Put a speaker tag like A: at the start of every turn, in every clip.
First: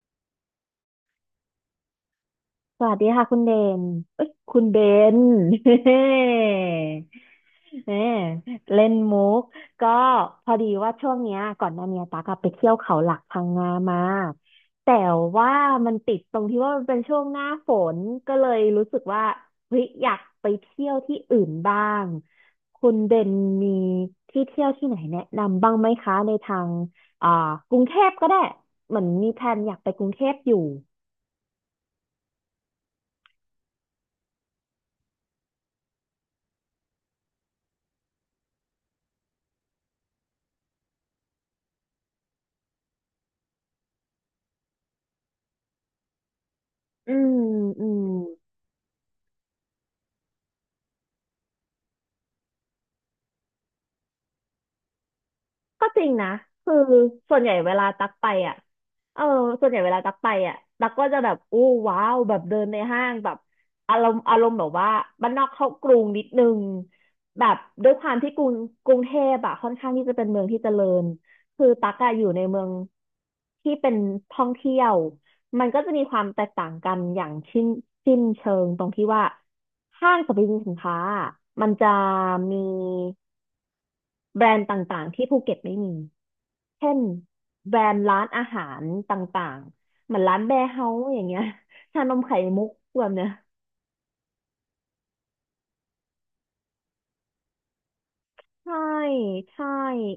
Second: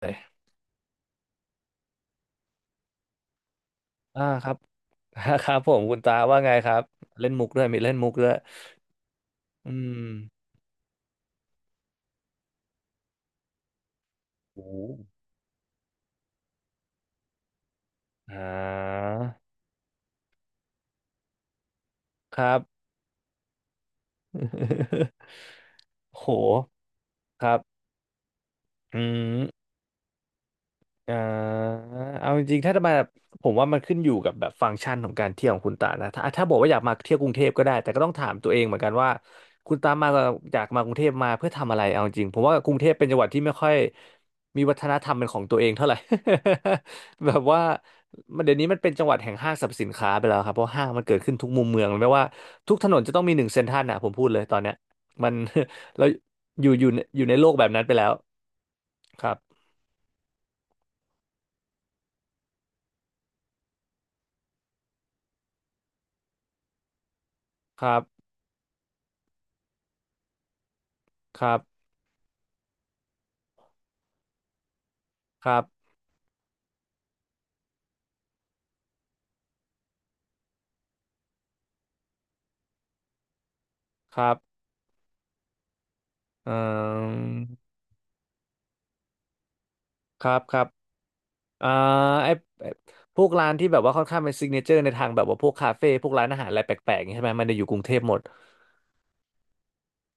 A: เลย
B: สวัสดีค่ะน
A: อ่าครับ
B: คุณเบน
A: ครับผมคุณตา ว่าไงครับเล่นมุกด้วยมีเล่
B: เฮ้
A: นมุกด้วย
B: เล่นมุก
A: อื
B: ก็
A: ม
B: พอดีว่าช่วงเนี้ยก่อนหน้าเนี้ยตากอะไปเที่ยวเขาหลักพังงามา
A: โอ้
B: แต่ว่ามันติดตรงที่ว่ามันเป็นช่วงหน้าฝนก็
A: อ่
B: เลยรู้สึ
A: า
B: กว่าเฮ้ยอยากไปเที่ยวที่อื่นบ้าง
A: ครับ
B: คุณเบนมีที่เที่ยวที่ไหน แนะนำบ้างไหมคะในทา
A: โห
B: งอ่า
A: ครั
B: ก
A: บ
B: รุงเทพก็ได้เหมื
A: อื
B: อนมี
A: ม
B: แผนอยากไปกรุงเทพอยู่
A: อ่าเอาจริงๆถ้าจะมาผมว่ามันขึ้นอยู่กับแบบฟังก์ชันของการเที่ยวของคุณตานะถ้าบอกว่าอยากมาเที่ยวกรุงเทพก็ได้แต่ก็ต้องถามตัวเองเหมือนกันว่าคุณตามาอยากมากรุงเทพมาเพื่อทำอะไรเอาจริงผมว่ากรุงเทพเป็นจังหวัดที่ไม่ค่อยมีวัฒนธรรมเป็นของตัวเองเท่าไหร่
B: อื
A: แบ
B: ม
A: บว่า
B: อืม
A: มันเดี๋ยวนี้มันเป็นจังหวัดแห่งห้างสรรพสินค้าไปแล้วครับเพราะห้างมันเกิดขึ้นทุกมุมเมืองไม่ว่าทุกถนนจะต้องมีหนึ่งเซ็นทรัลนะผมพูดเลยตอนเนี้ยมัน
B: ก็ จ
A: เรา
B: ริงนะ
A: อยู่
B: คือ
A: อยู่ในอยู่ใน
B: ส่วน
A: โล
B: ใหญ่
A: กแบบ
B: เว
A: นั้น
B: ลา
A: ไปแล้
B: ตัก
A: ว
B: ไปอ่ะเออ
A: ครับ
B: ส่วนใหญ่เวลาตักไปอ่ะตักก็จะแบบอู้ว้าวแบบเดินในห้างแบบอารมณ์แบบว่าบ้านนอกเข้ากรุงนิดนึงแบบ
A: ค
B: ด้ว
A: รั
B: ยความ
A: บ
B: ที่กรุงเทพอ่ะค่อนข้างที่จะเป็นเมืองที่เจริญ
A: ครั
B: คือ
A: บ
B: ตักอะอยู่ในเมืองที่เป็นท่องเที่ยว
A: ครั
B: มันก็
A: บ
B: จะมีความแตกต่างกันอย่างชิ้นสิ้นเชิงตรงที่ว่าห้างสรรพสินค้าอะมันจะมี
A: ครับ
B: แบรนด์ต่างๆที่ภูเก็ตไม่มี
A: เอ่
B: เช่น
A: อ
B: แบรนด์ร้านอาหารต่างๆเหมือ
A: ค
B: น
A: รั
B: ร้า
A: บ
B: น
A: ค
B: แบ
A: รับ
B: ร์เฮาส์อย่างเงี้ย
A: อ่า
B: ชานม
A: ไอ
B: ไข่มุ
A: ไอ้
B: กแบบ
A: พ
B: เนี้
A: ว
B: ย
A: กร้านที่แบบว่าค่อนข้างเป็นซิกเนเจอร์ในทางแบบว่าพวกคาเฟ่พวกร้านอาหารอะไรแปลกๆอย่างนี้ใช่ไหมมันจะอยู่กรุงเทพหมด
B: ใช่ใช่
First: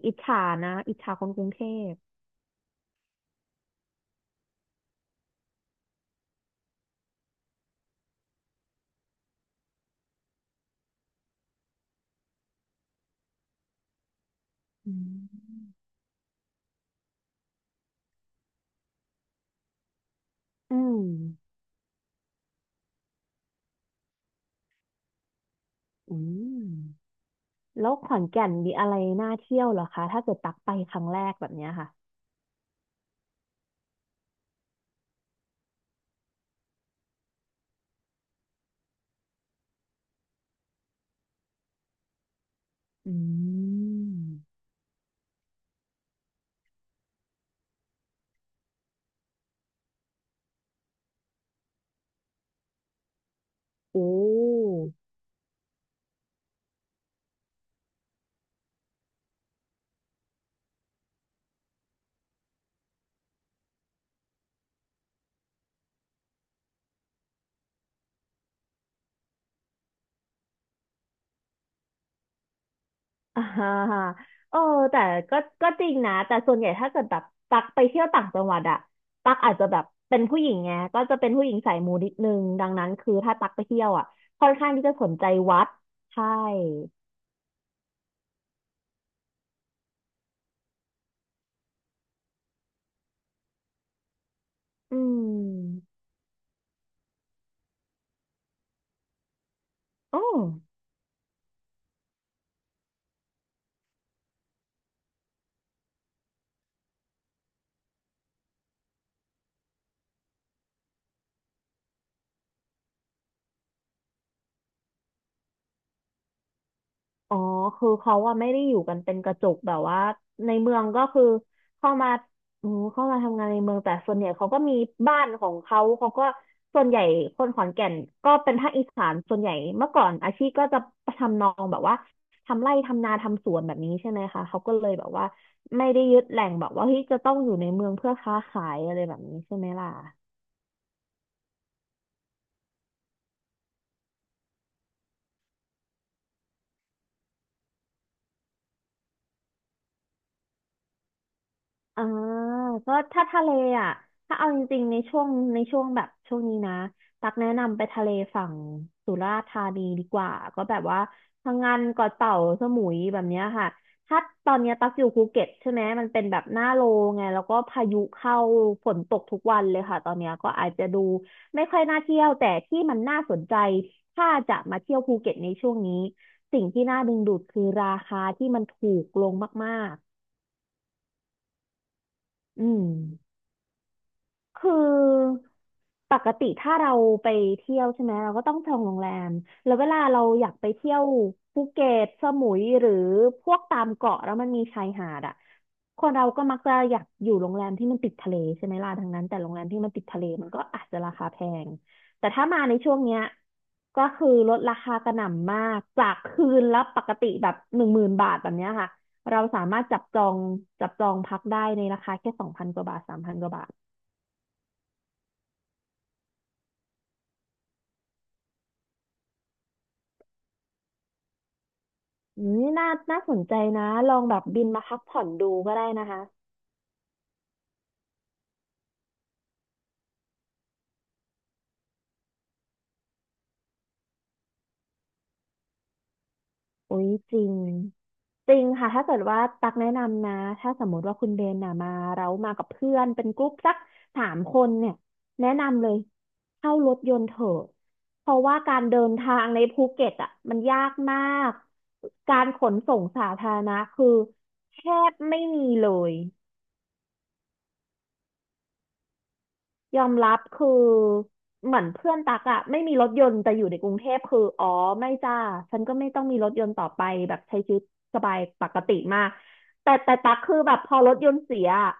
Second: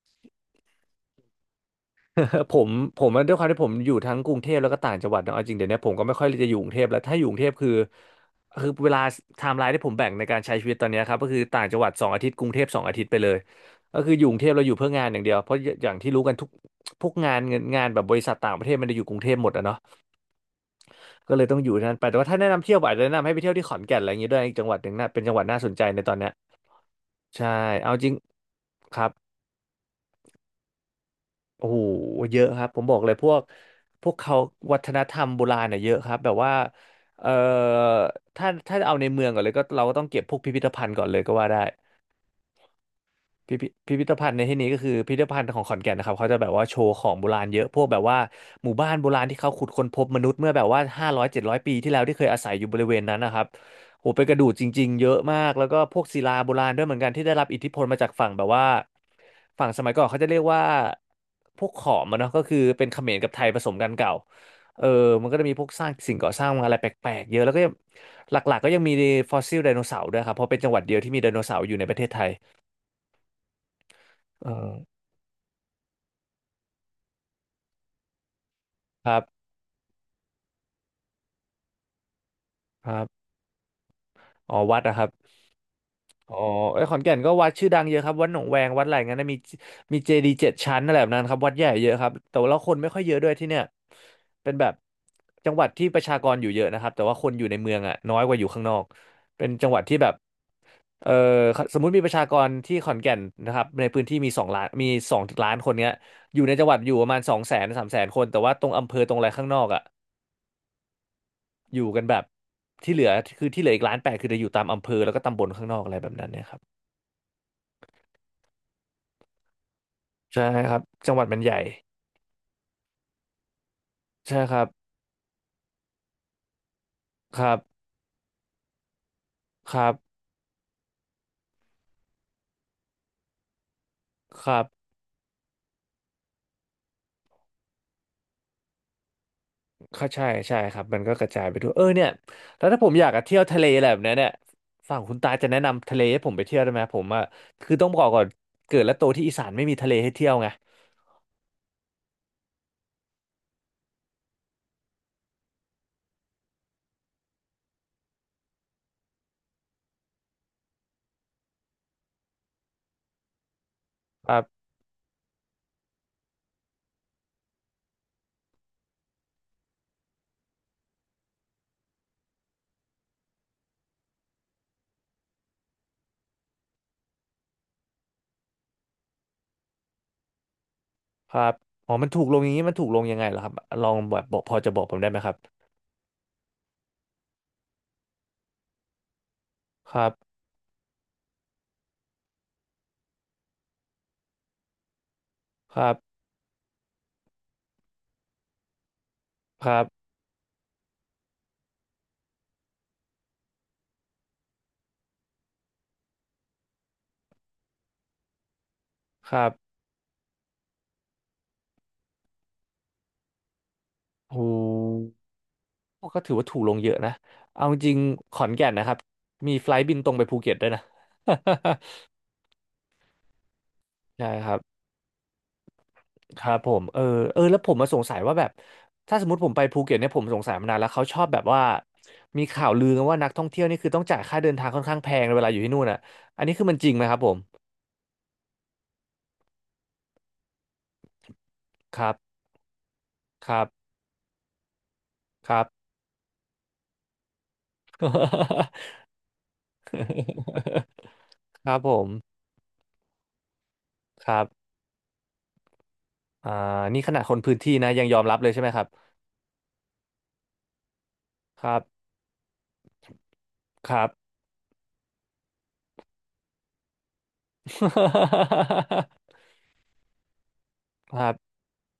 B: อิจฉานะอิจฉาคนกรุงเทพ
A: ผมผมว่าด้วยความที่ผมอยู่ทั้งกรุงเทพแล้วก็ต่างจังหวัดเนอะเอาจริงเดี๋ยวนี้ผมก็ไม่ค่อยจะอยู่กรุงเทพแล้วถ้าอยู่กรุงเทพคือเวลาไทม์ไลน์ที่ผมแบ่งในการใช้ชีวิตตอนเนี้ยครับก็คือต่างจังหวัดสองอาทิตย์กรุงเทพสองอาทิตย์ไปเลยก็คืออยู่กรุงเทพเราอยู่เพื่อ
B: อื
A: งานอย่างเดียวเพราะ
B: ม
A: อย่างที่รู้กันทุกพวกงานเงินงานแบบบริษัทต่างประเทศมันจะอยู่กรุงเทพหมดอะเนาะ
B: อืม
A: ก็เลยต้องอยู่ที่นั่นไปแต่ว่าถ้าแนะนำเที่ยวอาจจะแนะนำให้ไปเที่ยวที่ขอนแก่นอะไรอย่างงี้ด้วยอีกจังหวัดหนึ่งน่ะเป็นจังหวัดน่าสนใจในตอ
B: อื
A: นเนี้ย
B: ม
A: ใช่
B: แล้
A: เอา
B: ว
A: จ
B: ข
A: ริง
B: อนแก่นมีอะไร
A: ครับ
B: น่าเที่ยวเหรอคะถ้าเกิดตักไปครั้งแรกแบบ
A: โอ้
B: เนี้ย
A: โห
B: ค่ะ
A: เยอะครับผมบอกเลยพวกเขาวัฒนธรรมโบราณเน่ยเยอะครับแบบว่าเอ่อถ้าเอาในเมืองก่อนเลยก็เราก็ต้องเก็บพวกพิพิธภัณฑ์ก่อนเลยก็ว่าได้
B: อื
A: พิพิพิพิธภัณฑ์ในที่
B: ม
A: นี้ก็คือพิพิธภัณฑ์ของขอนแก่นนะครับเขาจะแบบว่าโชว์ของโบราณเยอะพวกแบบว่าหมู่บ้านโบราณที่เขาขุดค้นพบมนุษย์เมื่อแบบว่า500-700 ปีที่แล้วที่เคยอาศัยอยู่บริเวณนั้นนะครับโอ้
B: โอ้
A: เป็นกระดูกจริงๆเยอะมากแล้วก็พวกศิลาโบราณด้วยเหมือนกันที่ได้รับอิทธิพลมาจากฝั่งแบบว่าฝั่งสมัยก่อนเขาจะเรียกว่าพวกขอมอะเนาะก็คือเป็นเขมรกับไทยผสมกันเก่าเออมันก็จะมีพวกสร้างสิ่งก่อสร้างอะไรแปลกๆเยอะแล้วก็ยังหลักๆก็ยังมีฟอสซิลไดโนเสาร์ด้วยครับเพราะเป็นจังหวัดเดียวที่มีไดโนเสาร์อยู่ในประเทศไทย
B: อ่า
A: เอ
B: เออ
A: อ
B: แต่ก็ก็จริงนะแต่ส่วนใหญ่ถ้าเกิดแบบตักไปเที่ยวต่างจังหวัดอะ
A: ครั
B: ตัก
A: บ
B: อาจจะแบบเป็นผู้หญิงไงก็จะเป็นผู้หญิงสายมูนิดนึงดังนั้
A: ค
B: น
A: รั
B: คือ
A: บ
B: ถ้าตักไปเที่ยวอะค่อ
A: อ๋
B: น
A: อ
B: ข้าง
A: วัด
B: ที่จะ
A: อะครั
B: ส
A: บ
B: นใจวัดใช่
A: อ๋อไอ้ยขอนแก่นก็วัดชื่อดังเยอะครับวัดหนองแวงวัดอะไรงั้นนะมีเจดีย์7 ชั้นอะไรแบบนั้นครับวัดใหญ่เยอะครับแต่ว่าคนไม่ค่อยเยอะด้วยที่เนี่ยเป็นแบบ
B: อื
A: จังหวัด
B: ม
A: ที่ประชากรอยู่เยอะนะครับแต่ว่าคนอยู่ในเมืองอะน้อยกว่าอยู่ข้างนอกเป็นจังหวัดที่แบบ
B: อ๋อ
A: เออสมมุติมีประชากรที่ขอนแก่นนะครับในพื้นที่มีสองล้านคนเนี้ยอยู่ในจังหวัดอยู่ประมาณ200,000-300,000 คนแต่ว่าตรงอำเภอตรงอะไรข้างนอกอะ อยู่กันแบบที่เหลือที่เหลืออีก1.8 ล้านคือจะอยู่ตามอำเภอแล้วก็ตำบลข้างนอกอะไรแบบนั้นเนี่ยครับ
B: อ๋อคือเขาอะไม่ได้อยู่กันเป็นกระจุกแบบว่า
A: ใช่
B: ใน
A: ค
B: เมื
A: รั
B: อ
A: บ
B: งก็
A: จังห
B: คื
A: วั
B: อ
A: ดมันใหญ่
B: เข้ามาอืมเข้ามาทำงานในเมืองแต่ส่วนใหญ่
A: ใช่
B: เขา
A: ค
B: ก็
A: รับ
B: มีบ้านของเขาเขาก็ส่วนใหญ่ค
A: ค
B: น
A: รั
B: ขอน
A: บ
B: แก่นก็เป็นภาคอีสานส่วนใหญ่
A: ครั
B: เมื่อก่อน
A: บ
B: อาชีพก็จะทำนองแบบว่าทำไร่ทำนาทำสวนแบบนี้ใช่ไหมคะ
A: ครั
B: เขา
A: บ
B: ก็เลยแบบว่าไม่ได้ยึดแหล่งแบบว่าเฮ้ยจะต้องอยู่ในเมืองเพื่อค้าขายอะไรแบบนี้ใช่ไหมล่ะ
A: ก็ใช่ใช่ครับมันก็กระจายไปทั่วเออเนี่ยแล้วถ้าผมอยากจะเที่ยวทะเลอะไรแบบเนี้ยเนี่ยฝั่งคุณตาจะแนะนำทะเลให้ผมไปเที่ยวได้ไหมผมอ่ะคือต้องบอกก่อนเกิดและโตที่อีสานไม่มีทะเลให้เที่ยวไง
B: อ่าก็ถ้าทะเลอ่ะถ้าเอาจริงๆในช่วงในช่วงแบบช่วงนี้นะตักแนะนำไปทะเลฝั่งสุราษฎร์ธานีดีกว่าก็แบบว่าพังงานเกาะเต่าสมุยแบบเนี้ยค่ะถ้า
A: ครั
B: ตอน
A: บ
B: เนี้ยตักอยู่ภูเก็ตใช่ไหมมันเป็นแบบหน้าโลไงแล้วก็พายุเข้าฝนตกทุกวันเลยค่ะตอนเนี้ยก็อาจจะดูไม่ค่อยน่าเที่ยวแต่ที่มันน่าสนใจถ้าจะมาเที่ยวภูเก็ตในช่วงนี้สิ่งที่น่าดึงดูดคือราคาที่มันถูกลงมาก
A: ครับอ๋อมันถูกลงอย่าง
B: ๆ
A: นี้
B: อื
A: มันถู
B: ม
A: กลงยังไงเหรอครับลองแบบบอกพอ
B: คื
A: จะบอกผมได้ไหมครับ
B: อปกติถ้าเราไปเที่ยวใช่ไหมเราก็ต้องจองโรงแรมแล้วเว
A: ค
B: ลา
A: รับ
B: เราอยากไปเที่ยวภูเก็ตสมุยหรือพวกตามเกาะแล้วมันมีชายหาดอ่ะ
A: ครับ
B: คนเราก็มักจะอยากอยู่โรงแรมที่มันติดทะเลใช่ไหมล่ะดังนั้นแต่โรงแร
A: ค
B: ม
A: รั
B: ที่มันติด
A: บ
B: ทะเลมันก็อาจจะราคาแพงแต่ถ้ามาในช่วงเนี้ยก็คือลดราคากระหน่ำมากจากคืนละปกติแบบ10,000 บาทแบบเนี้ยค่ะ
A: ค
B: เรา
A: รับ
B: สามารถจับจองพักได้ในราคาแค่2,000 กว่าบาท3,000 กว่าบาท
A: หู ก็ถือว่าถูกลงเยอะนะเอาจริงขอนแก่นนะครับมีไฟลท์บินตรงไปภูเก็ตด้วยนะ
B: อืมน่าสนใจนะลอง
A: ใช่
B: แบบ
A: ครับ
B: บินมาพักผ่อนดูก็ได้นะคะ
A: ครับผมแล้วผมมาสงสัยว่าแบบถ้าสมมติผมไปภูเก็ตเนี่ยผมสงสัยมานานแล้วเขาชอบแบบว่ามีข่าวลือกันว่านักท่องเที่ยวนี่คือต้องจ่ายค่าเดินทางค่อนข้างแพงเวลาอยู่ที่นู่นอ่ะอันนี้คือมันจริง
B: อุ้
A: ไหม
B: ย
A: ครับผ
B: จ
A: ม
B: ริงจริงค่ะถ้าเกิดว่าตักแนะนำนะถ้าสมมติว่าคุณเบนน่ะมา
A: ครับ
B: เรามากับเพื่อนเป็นก
A: ค
B: รุ๊ป
A: รับ
B: สัก3 คนเนี่ยแนะ
A: ครับ
B: นำเลยเข้ารถยนต์เถอะเพราะว่าการเดินทางในภูเก็ตอ่ะมันยากมาก
A: ครับผม
B: การขนส่งสาธารณะคือ
A: ครับ
B: แทบไม่มีเลย
A: อ่านี่ขนาดคนพื้นที่นะยังยอมรับเลยใช่ไหมครับ
B: ยอมรับคือ
A: ค
B: เห
A: รั
B: มื
A: บ
B: อนเพื่อนตักอะไม่มีรถยนต์แต่อยู่ในก
A: ค
B: รุง
A: รั
B: เท
A: บ
B: พคืออ๋อไม่จ้าฉันก็ไม่ต้องมีรถยนต์ต่อไปแบบใช้ชีวิตสบายปกติมาก แต่ตักคือแบบพอร
A: ค
B: ถย
A: รั
B: นต์
A: บ
B: เสียอะ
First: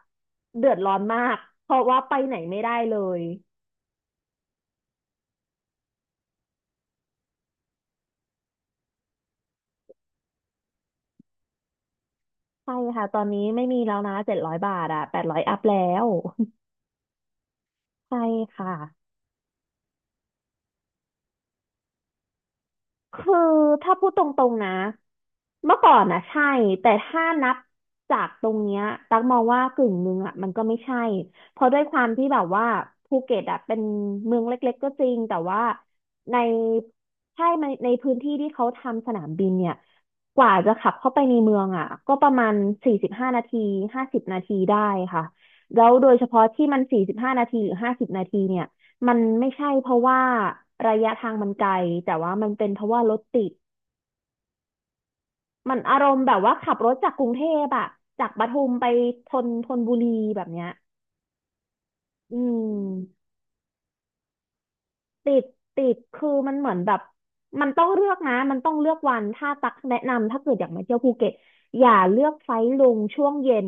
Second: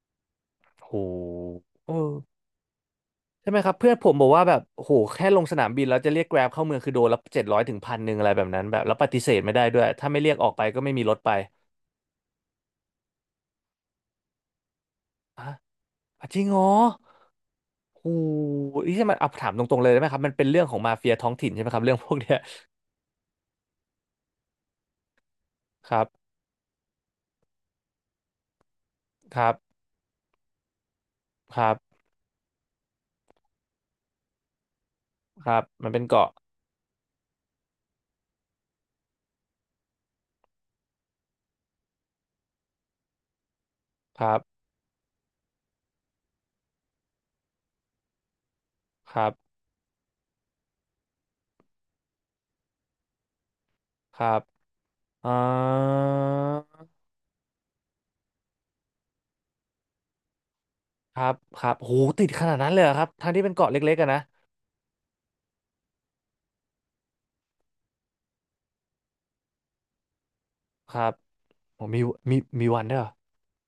B: เดือด
A: โห
B: ร้อนมากเพราะ
A: เอ
B: ว่า
A: อ
B: ไปไหนไม่ได้เลย
A: ใช่ไหมครับเพื่อนผมบอกว่าแบบโหแค่ลงสนามบินแล้วจะเรียกแกร็บเข้าเมืองคือโดนละ700ถึง1,100อะไรแบบนั้นแบบแล้วปฏิเสธไม่ได้ด้วยถ้าไม่เรียกออกไปก็ไม่มีรถไป
B: ใช่ค่ะตอนนี้ไม่มีแล้วนะ700 บาทอะ800
A: อ่ะ
B: อัพแล้ว
A: อ่ะจริงเหรอ โห
B: ใช่ค่ะ
A: นี่ใช่มันเอาถามตรงๆเลยได้ไหมครับมันเป็นเรื่องของมาเฟียท้องถิ่นใช่ไหมครับเรื่องพวกเนี้ย
B: คือถ้าพูดตรงๆนะเมื่อก่
A: ค
B: อ
A: รั
B: น
A: บ
B: นะใช่แต่ถ้านับจากตรงเนี้ยตักม
A: ค
B: อง
A: รับ
B: ว่ากึ่งหนึ่งอ่ะมันก็ไม่ใช่
A: ค
B: เพราะ
A: รับ
B: ด้วยความที่แบบว่าภูเก็ตอ่ะเป็นเมืองเล็กๆก็จริงแต่
A: ครั
B: ว่า
A: บมันเป็นเกาะ
B: ในในพื้นที่ที่เขาทำสนามบินเนี่ยกว่าจะขับเข้าไปในเมืองอ่ะก็ประมาณสี่สิบห้านาทีห้าสิ
A: ค
B: บ
A: รับ
B: นาทีได้ค่ะแล้วโดยเฉพาะที่มันสี่สิบห้านาทีหรือห้าสิบนาทีเนี่ย
A: ค
B: มัน
A: รับ
B: ไม่ใช่เพราะว่าระยะทางมันไกลแต่ว่ามันเป็นเพราะว่ารถติด
A: ครับอ่
B: มันอารมณ์แบบว่า
A: า
B: ขับรถจากกรุงเทพอะจากปทุมไปธนบุรีแบบเนี้ย
A: ครับครับโหติด
B: อื
A: ขนาดนั้นเลยเหรอครับ
B: ม
A: ทั้งที่เป็นเกาะเล็กๆอะนะ
B: ติดติดคือมันเหมือนแบบมันต้องเลือกนะมันต้องเลือกวันถ้าตักแนะนำถ้าเกิดอยากมา
A: ค
B: เที่ยว
A: รั
B: ภู
A: บ
B: เก็ต
A: ผ
B: อ
A: ม
B: ย่า
A: มี
B: เลือก
A: มี
B: ไฟ
A: มี
B: ล์
A: วั
B: ล
A: นด้ว
B: ง
A: ยเหรอ
B: ช่วงเย็น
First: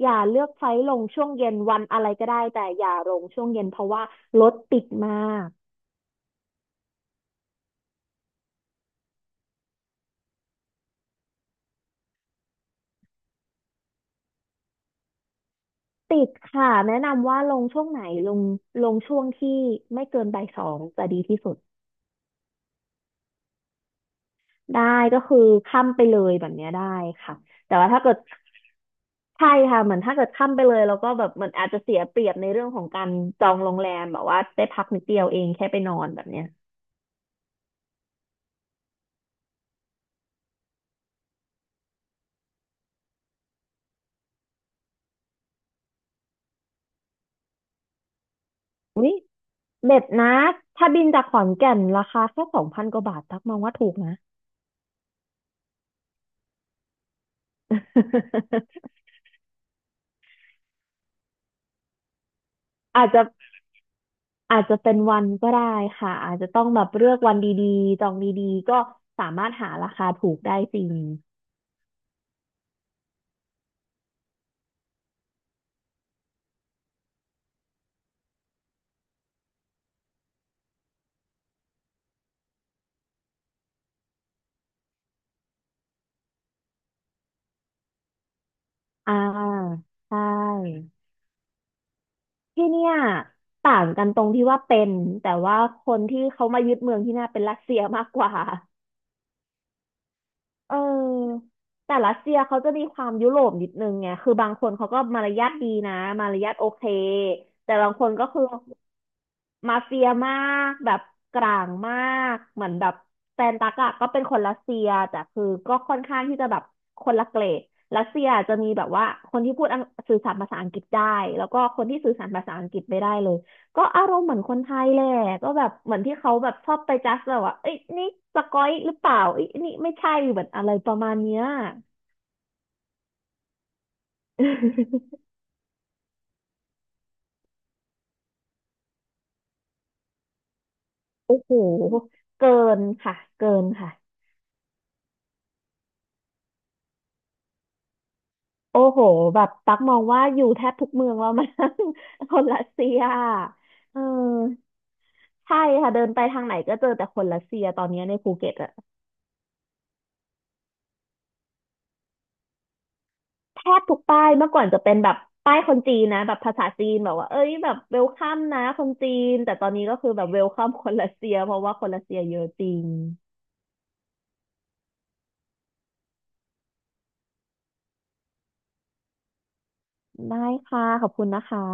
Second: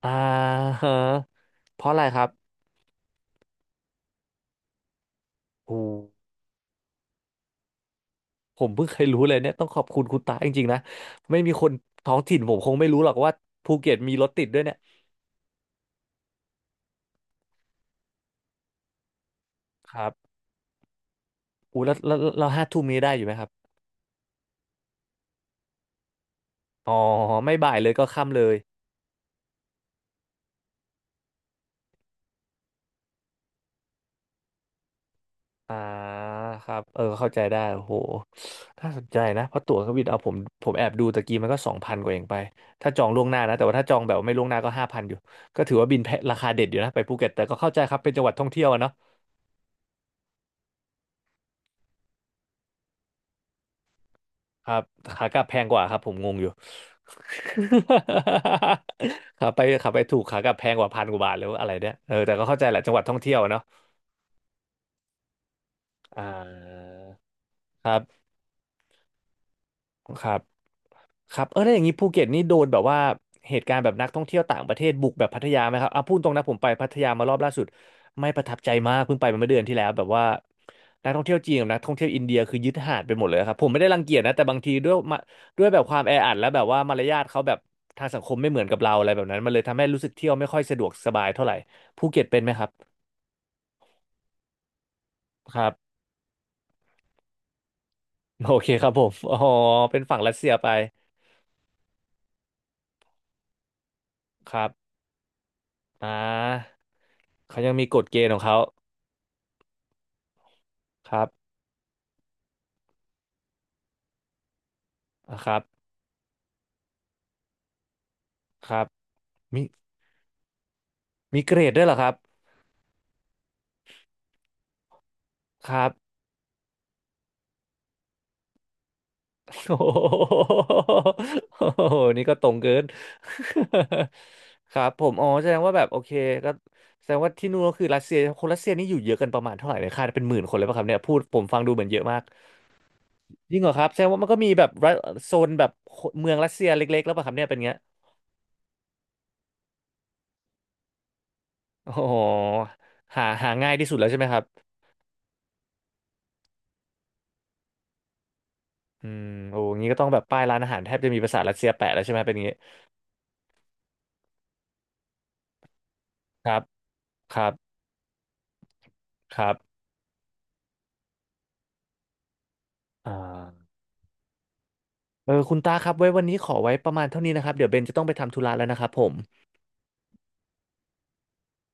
B: อ
A: อ่า
B: ย่าเลือกไฟล์
A: ฮะ
B: ลงช่วงเย็นวั
A: เพ
B: น
A: ราะอะ
B: อะ
A: ไร
B: ไร
A: ครั
B: ก็
A: บ
B: ได้แต่อย่าลงช่วงเย็นเพราะว่ารถติดมาก
A: โอ้ผมเพิ่งเคยรู้เลยเนี่ยต้องขอบคุณคุณตาจริงๆนะไม่มีคนท้องถิ่นผมคงไม่รู้หรอกว่าภูเก็ตมีรถติดด้วยเนี่ย
B: ติดค่ะแนะนำว่าลงช่วงไหนลงลงช่วงที่
A: ค
B: ไม่
A: รั
B: เกิน
A: บ
B: บ่ายสองจะดีที่สุด
A: อู้แล้วแล้วเรา5 ทุ่มนี้ได้อยู่ไหมครับ
B: ได้ก็คือค่ำไปเลยแบบเนี้ยได้
A: อ๋อ
B: ค่ะ
A: ไม่บ่า
B: แต่
A: ยเล
B: ว่า
A: ย
B: ถ้า
A: ก็
B: เกิด
A: ค่ำเลย
B: ใช่ค่ะเหมือนถ้าเกิดค่ำไปเลยแล้วก็แบบเหมือนอาจจะเสียเปรียบในเรื่องของการจองโรงแรมแบบว่าได้พักนิดเดียวเองแค่
A: อ่า
B: ไปนอนแบบเนี้ย
A: ครับเออเข้าใจได้โอ้โหน่าสนใจนะเพราะตั๋วเครื่องบินเอาผมผมแอบดูตะกี้มันก็2,000 กว่าเองไปถ้าจองล่วงหน้านะแต่ว่าถ้าจองแบบไม่ล่วงหน้าก็5,000อยู่ก็ถือว่าบินแพะราคาเด็ดอยู่นะไปภูเก็ตแต่ก็เข้าใจครับเป็นจังหวัดท่องเที่ยวอะเนาะ
B: เด็ดนะถ้าบินจากขอนแก่นราคาแค่2,000 กว่าบาทตักมองว่าถูกนะ
A: ครับขากลับแพงกว่าครับผมงงอยู่ ขาไปขาไปถูกขากลับแพงกว่า1,000 กว่าบาทแล้วาอะไรเนี่ยเออแต่ก็เข้าใจแหละจังหวัด
B: อาจ
A: ท่อง
B: จะ
A: เที่ยวเนาะ
B: อาจจะเป็นวันก็ได้ค่ะ
A: อ่
B: อาจจะต้องแบบ
A: า
B: เลือกวันดี
A: ครั
B: ๆจอง
A: บ
B: ดีๆก็สามารถหาราคา
A: ค
B: ถู
A: รั
B: ก
A: บ
B: ได้จริง
A: ครับเออแล้วอย่างนี้ภูเก็ตนี่โดนแบบว่าเหตุการณ์แบบนักท่องเที่ยวต่างประเทศบุกแบบพัทยาไหมครับอ่ะพูดตรงนะผมไปพัทยามารอบล่าสุดไม่ประทับใจมากเพิ่งไปมาเมื่อเดือนที่แล้วแบบว่านักท่องเที่ยวจีนกับนักท่องเที่ยวอินเดียคือยึดหาดไปหมดเลยครับผมไม่ได้รังเกียจนะแต่บางทีด้วยมาด้วยแบบความแออัดและแบบว่ามารยาทเขาแบบทางสังคมไม่เหมือนกับเราอะไร
B: อ่า
A: แบบนั้นมันเลยทำให้รู้สึ
B: ใช
A: กเที่ยวไม่ค่อยสะด
B: ่
A: วกสบายเท่าไหร่ภูเก็ตเป็นไหมค
B: ที่
A: รับ
B: เนี่ยต่างกันตรงที่ว่าเป็นแต่
A: ค
B: ว่า
A: รั
B: ค
A: บ
B: นที่เขามายึดเมืองที่น่าเป็นรัสเซียมากกว่า
A: โอเคครับผมอ๋อเป็นฝั่งรัสเซียไป
B: เออแต่รัสเซียเขาจะมีความยุโรปนิดนึงไงคือบา
A: ค
B: งค
A: รับ
B: นเขาก็มารยาทดีนะ
A: อ่
B: มารยาทโอ
A: า
B: เค
A: เขายั
B: แต่
A: งมี
B: บาง
A: ก
B: ค
A: ฎ
B: น
A: เก
B: ก็
A: ณฑ์ขอ
B: คื
A: ง
B: อ
A: เขา
B: มาเฟียมากแบบ
A: ครับ
B: กลางมากเหมือนแบบแฟนตักอะก็เป็นคนรัสเซียแต่
A: อ่ะ
B: คือ
A: ครับ
B: ก็ค่อนข้างที่จะแบบคนละเกรดรัสเซียจะมี
A: ครั
B: แบ
A: บ
B: บว่าคนที่
A: มี
B: พูดอังสื่อสารภาษาอังกฤษได้
A: มี
B: แล้ว
A: เกร
B: ก็
A: ด
B: ค
A: ด้ว
B: น
A: ยเหรอ
B: ที่
A: ครั
B: สื่
A: บ
B: อสารภาษาอังกฤษไม่ได้เลย ก็อารมณ์เหมือนคนไทยแหละก็แบ
A: ค
B: บ
A: รับ
B: เหมือนที่เขาแบบชอบไปจัสแบบว่าเอ้ยนี่สก๊อยหรือเปล่าเอ้ย นี่
A: โอ้
B: ไม่ใช่เหมือน
A: โห
B: อะไรประมาณเนี้ย
A: โอ้โหนี่ก็ตรงเกิน ครับผม อ๋อแสดงว่าแบบโอเคก็แสดงว่าที่นู่นก็คือรัสเซียคนรัสเซียนี่อยู่เยอะกันประมาณเท่าไหร่เนี่ยคาดเป็น10,000 คนเลยป่ะครับเนี่ยพูด
B: โอ้
A: ผม
B: โห
A: ฟังดูเหมือนเยอะมาก
B: เกินค่ะเกิ
A: จริง
B: น
A: เหรอครับ
B: ค่ะ
A: แสดงว่ามันก็มีแบบรัฐโซนแบบเมืองรัสเซียเล็กๆแล้วป่ะครับเนี่ยเป็นเงี้ย
B: โอ้โหแบบตักมองว่าอยู่แทบทุกเมืองแล้วมั้ง
A: โอ้โห
B: คนรัสเซีย
A: หาหาง่ายที่สุด
B: เออ
A: แล้วใช่ไหมครับ
B: ใช่ค่ะเดินไปทางไหนก็เจอแต่คนรัสเซียตอนนี้ในภูเก็ตอะ
A: อืมโอ้งี้ก็ต้องแบบป้ายร้านอาหารแทบจะมีภาษารัสเซียแปะแล้วใช่ไหมเป็นอย่างงี้
B: แทบทุกป้ายเมื่อก่อนจะเป็นแบบป้ายคนจีนนะแบบ
A: ค
B: ภา
A: รับ
B: ษาจีนแบบว่า
A: ค
B: เอ้
A: รั
B: ยแบบ
A: บ
B: เวลคัมนะคนจีน
A: ครั
B: แต่
A: บ
B: ตอนนี้ก็คือแบบเวลคัมคนรัสเซียเพราะว่าคนรัสเซียเยอะจริง
A: อ่าเออคุณตาครับไว้วันนี้ขอไว้ประมาณเท่านี้นะครับเดี๋ยวเบนจะต้องไปทำธุระแล้วนะครับผม
B: ได้ค่ะขอบคุณนะคะ